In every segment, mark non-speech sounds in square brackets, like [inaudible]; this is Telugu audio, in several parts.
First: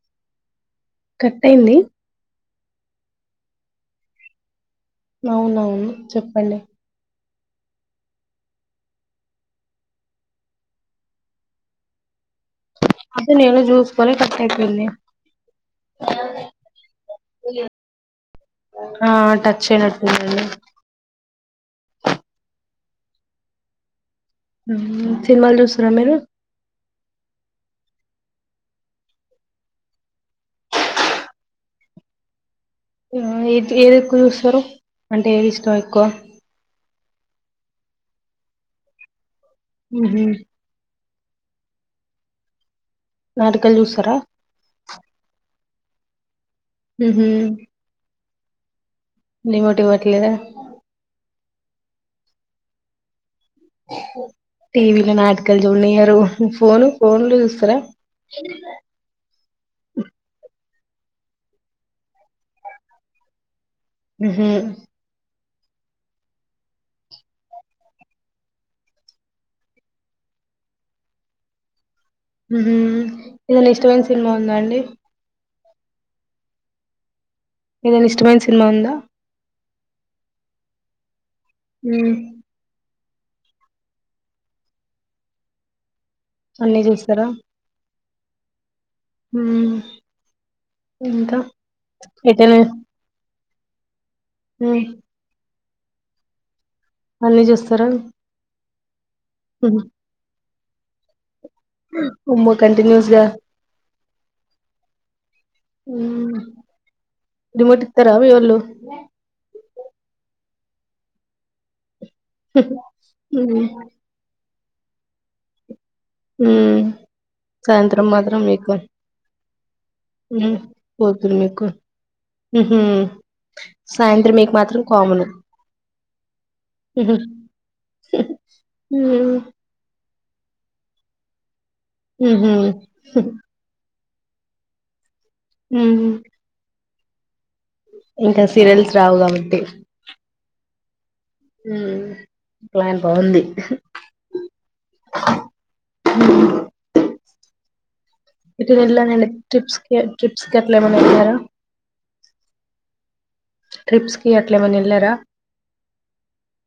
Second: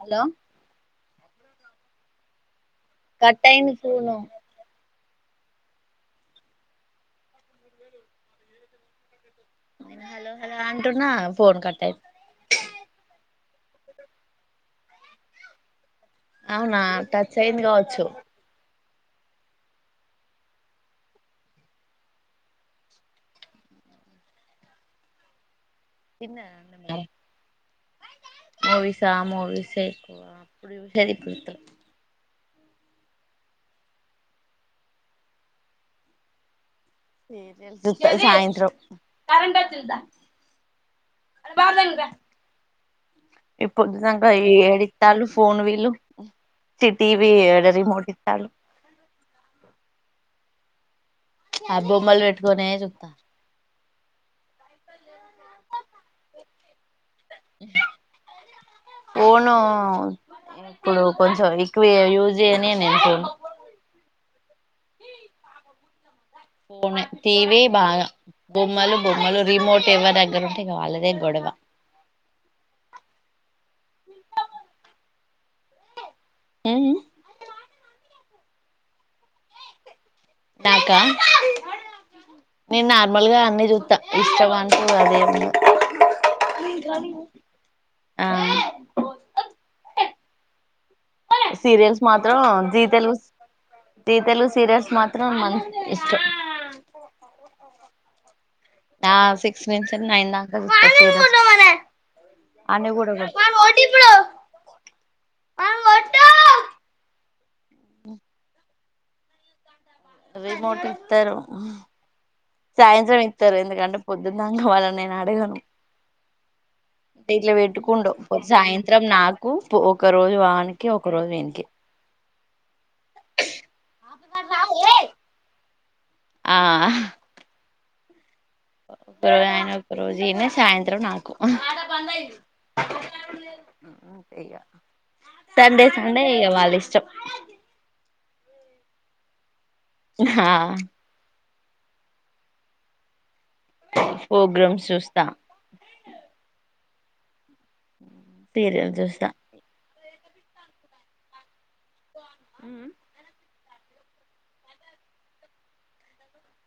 హలో కట్ అయింది కట్ అయింది చూడు అవునవును చెప్పండి. హలో హలో అంటూన్నా ఫోన్ కట్ అయి నేను చూసుకోలే కట్ అయిపోయింది అవునా టచ్ అయింది కావచ్చు ఆ టచ్ అయినట్టుందండి ఉ సినిమాలు చూ తిన్నారా అన్నం మూవిసా మూవిసే ఎక్కువ అప్పుడు చూసేది ఇప్పుడు తక్కు ఉ ఏది ఎక్కువ చూస్తారు అంటే ఏది ఇష్టం ఎక్కువ సీరియల్స్ చూత సాయంత్రం కరెంటోచ్చింది దా మ్హూ. అే బారుదాంద నాటకాలు ఇప్పుడు చూస్తారా దంక ఏడితాలు పోన్ పి లు సిటీ మ్హూ. వి ఆడ రిమోట్ ఇ చాలు రిమోట్ ఇవ్వట్లేదా ఆ బొమ్మల్ బేట్కోనే చూతర్ టీవీలో నాటికలు చూడనియ్యారు ఫోను ఫోన్లు చూస్తార ఫోను ఇప్పుడు కొంచెం ఎక్కువ యూజ్ చేయ్యనిను నేను పోను ఉహు ఫోనే టీవీ బాగా బొమ్మలు బొమ్మలు రిమోట్ ఎవ్వ దగ్గర ఉంటే వాళ్ళదే గొడవ ఉహు ఏదనా ఇష్టమైన సినిమా ఉందా అండి ఆ ఏదైనా ఇష్టమైన సినిమా ఉందా నాకా ఉ నేను నార్మల్గా అన్నీ చూస్తా ఇష్టం అంటు అదేం ఉండదు అన్నీ చూస్తారా ఆ ఉ సీరియల్స్ మాత్రం జీ తెలుగు జి తెలుగు మ్మ్. సీరియల్స్ మాత్రం మన్ ఇష్ట అన్నీ చూస్తారా ఆ సిక్స్ నుంచి నైందకా [unintelligible] ఉమ్మో అన్ని కంటిన్యూస్ కూడా గా కొడతా మ్మ్. రిమోట్ ఇతారా మీ వోళ్ళు రిమోట్ ఇతరు సాయంత్రం ఇతారు ఎందుకంటే పొద్దున గ వాళ్ళనీ నేను అడగను ఉ ఇట్లా పెట్టుకుండు సాయంత్రం నాకు పో ఒక రోజు వానికి ఒక రోజు వీనికి ఉ సాయంత్రం మీకు మాత్రం కామును ఉహ్ ఒకరోజు అయన ఒక రోజు నినే సాయంత్రం నాకు ఊహు ఉహ్ ఇగా సండే సండే ఇగ వాళ్ళ ఇష్టం అలగు ఇంకా సీరియల్స్ రావు కాబట్టి ఆహ ఉమ్ ప్లాన్ బాగుంది ఫోగ్రామ్స్ చూస్తా ఇది సీరియల్ చూస్తా వెళ్లనండి టిప్స్ ఏ ట్రిప్స్ కి అట్ల ఏమన్నా వెళ్ళారా అ [unintelligible] ట్రిప్స్ కి అట్ల ఏమన్నా వెళ్ళారా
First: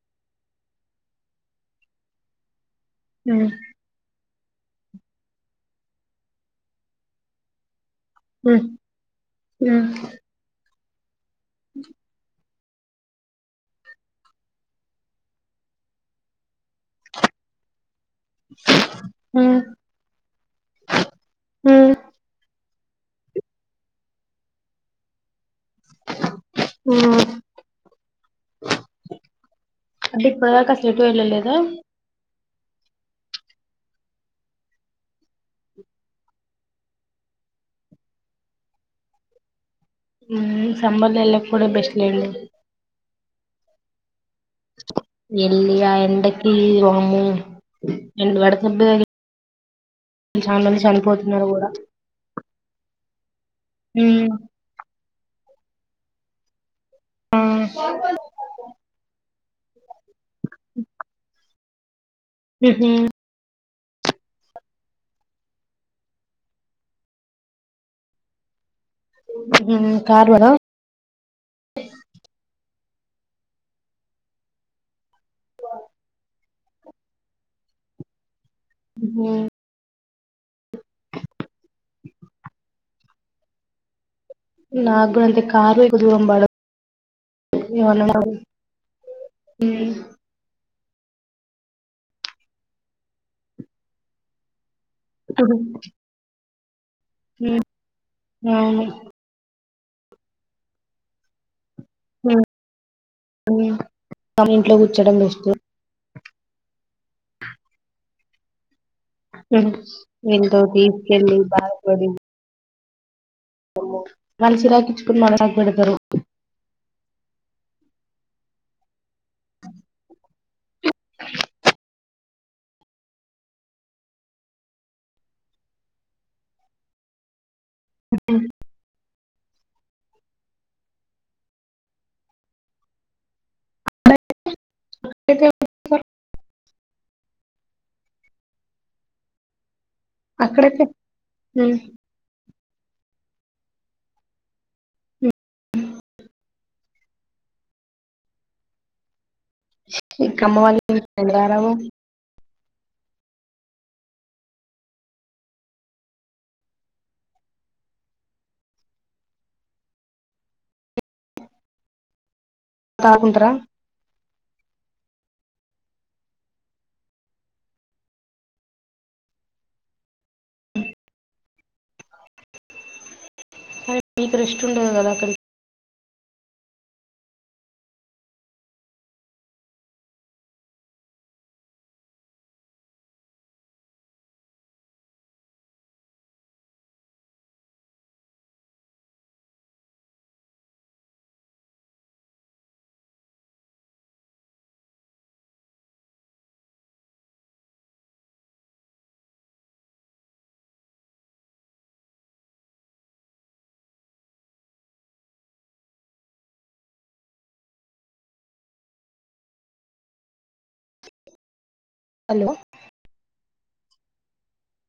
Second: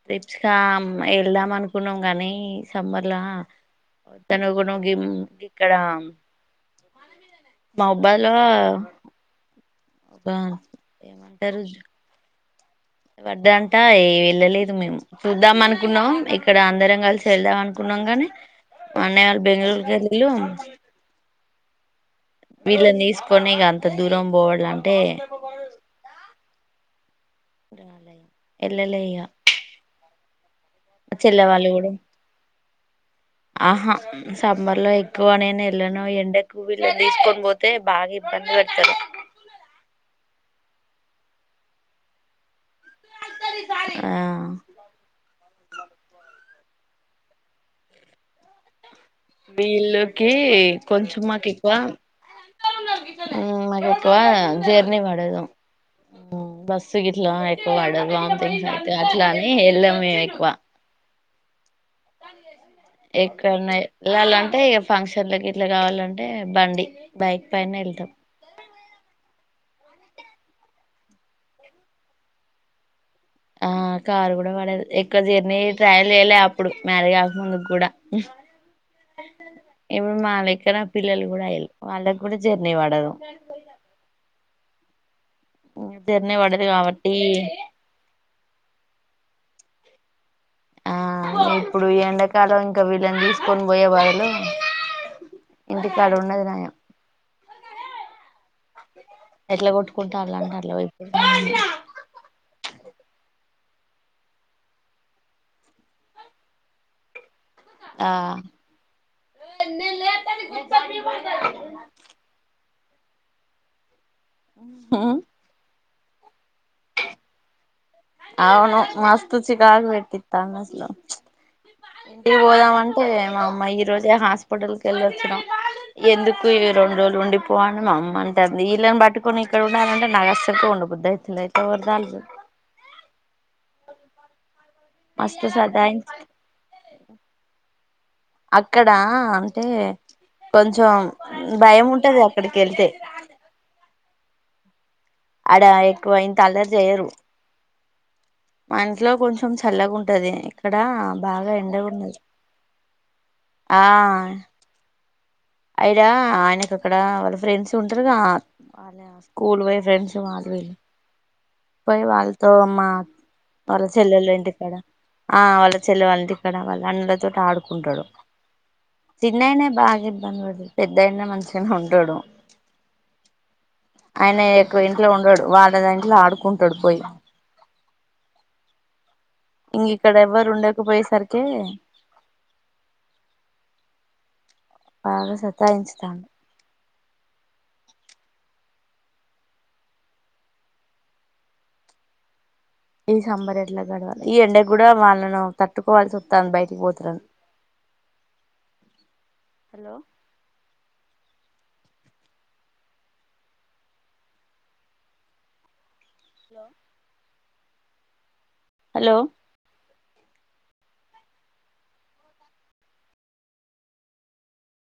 ట్రిప్స్ క ఆ వెళ్దాం అనుకున్నాం గానీ సమ్మర్లా మ్మ్. తన గుడు ప్రోగీమ్ ఎక్కడ మొబైల్లో మ్మ్. మ్మ్. బ ఏమ [unintelligible] తెరుజు [inaudible] అనుకున్నాం గాని అన్నయ్య వాళ్ళ బెంగళూరుకి వెల్లిన్లు ఉ వీళ్ళని తీసుకొని ఇగ అంత దూరం బోవాలంటే ఉ ఎల్లలే ఇగ అంటే ఇప్పటిదాకా ఎటు మా వెళ్ళ చెల్లె లేదా వాళ్ళు కూడా ఆహా సమ్మర్ లో ఎక్కువ నేను ఏళ్లను ఎండకు వీళ్ళను తీసుకొని పోతే బాగా ఇబ్బంది వెడతారు ఉ సమ్మర్ ల ఎలా కూడా బెస్ట్లెండి ఆ ఎళ్లియ ఎండకి వామ్మో ఎండ్ వడదెబ్బ తగిలిన్ [inaudible] ఉ చనిపోతున్నారు కూడా బస్ సిగట్లు ఎక్కువ పడదు వోంథింగ్స్ అయ్యితాయీ అట్ల అని ఏ ఎలాము మేము ఎక్కువ ఉహు ఎక్కడ నయితే వెళ్ళాలంటే యాఫంక్షన్లకి ఇట్లా కావాలంటే బండి బైక్ పైన వెళ్తాం మ్మ్ కార్ లోన ఆ కారు కూడా పడదు ఎక్ ఒక జర్నీ ట్రాయల్ జాయలే అప్ ఇప్పుడు మ్యారీకాకా ముందుకు కూడా మ్మ్ హ్మ్ ఇప్పుడు మాలక్కన పిల్లు కూడా ఎల్ వాళ్ళకి కూడా జర్నీ పడదు నాకు కూడా అనతే కార్ ఎక్కువ దూరం జర్నీ పడదు కాబట్టి మ్మ్ ఆ ఇప్పుడు ఈ ఎండాకలాం ఇంకా వీళ్ళని తీసుకొని పోయే బదులు ఇంటికడా ఉన్నది నాయం మ్మ్ ఎట్లా కొట్టుకుంటారు ఆ అందరిలో ఇప్పుడు అవునా మన ఇంట్లో కూర్చడం బెస్ట్ ఆ మ్మ్ విడు తీస్కెళ్లి బాధపడి అమ్మో మనిషి రాకించుకుని మునాగకు పెడతారు ంది [inaudible] అవును మస్తు చికకు పెట్టిస్తాడ్రు అసల ఇంటికి పోదాం అంటే మా అమ్మాయి ఈ రోజే హాస్పిటల్ కి వెళ్ళి వచ్చినం ఎందుకు ఈ రెండు రోజులు ఉండి [unintelligible] కొన్ని ఇక్కడ ఉండంటే నాకుసలకే ఉండ బుద్ధి అయితలేదు మస్తు అక్కడైతే సతాయించి అక్కడా అంటే అక్కడైతే కొంచం మ్మ్ భయం ఉంటది అక్కడికి కెల్తే అడ ఎక్కువ ఇంత అల్లరి చెయరు మ ఇట్లో కొంచం చల్లగుంటది ఇంక అమ్మ ఇక్కడ వాళ్ళ ఇంటికి బాగా రారాదు ఎండగా ఉన్నది ఆ అయ్యా ఆయనకి అక్కడ వాళ్ళు ఫ్రెండ్స్ ఉంటారుగా వాళ్ళ స్కూల్ పోయ ఫ్రెండ్స్ వాళ్ళు వీళ్ళు పోయి వాళ్ళు తో అమ్ మా తాగుకుంటరా వాళ్ల చెల్లెలుంటి ఆ వాళ్ళ చెల్లె వాళ్ళ ఇక్కడ వాళ్ళ అందరితోటి ఆడుకుంటాడు చిన్నైనే బాగా దు పెద్దయినా మంచి ఉండడు మీకు ఆయన రెస్ట్ ఎక్కువ ఉండదు ఇంట్లో కదా అక్కడికి ఉండడు వాళ్ళ దా ఇట్లా ఆడుకుంటడు పోయి ఇంగ ఇక్కడ ఎవరు ఉండకపోయే సరికే బాగా సతాయించుతాండు ఈ సమ్మర్ ఎట్ల గడవాలో ఈ ఎండకూడా వాళ్ళను తట్టుకోవాల్సివస్తుంది బయటికి పోతరని హలో హలో హలో హలో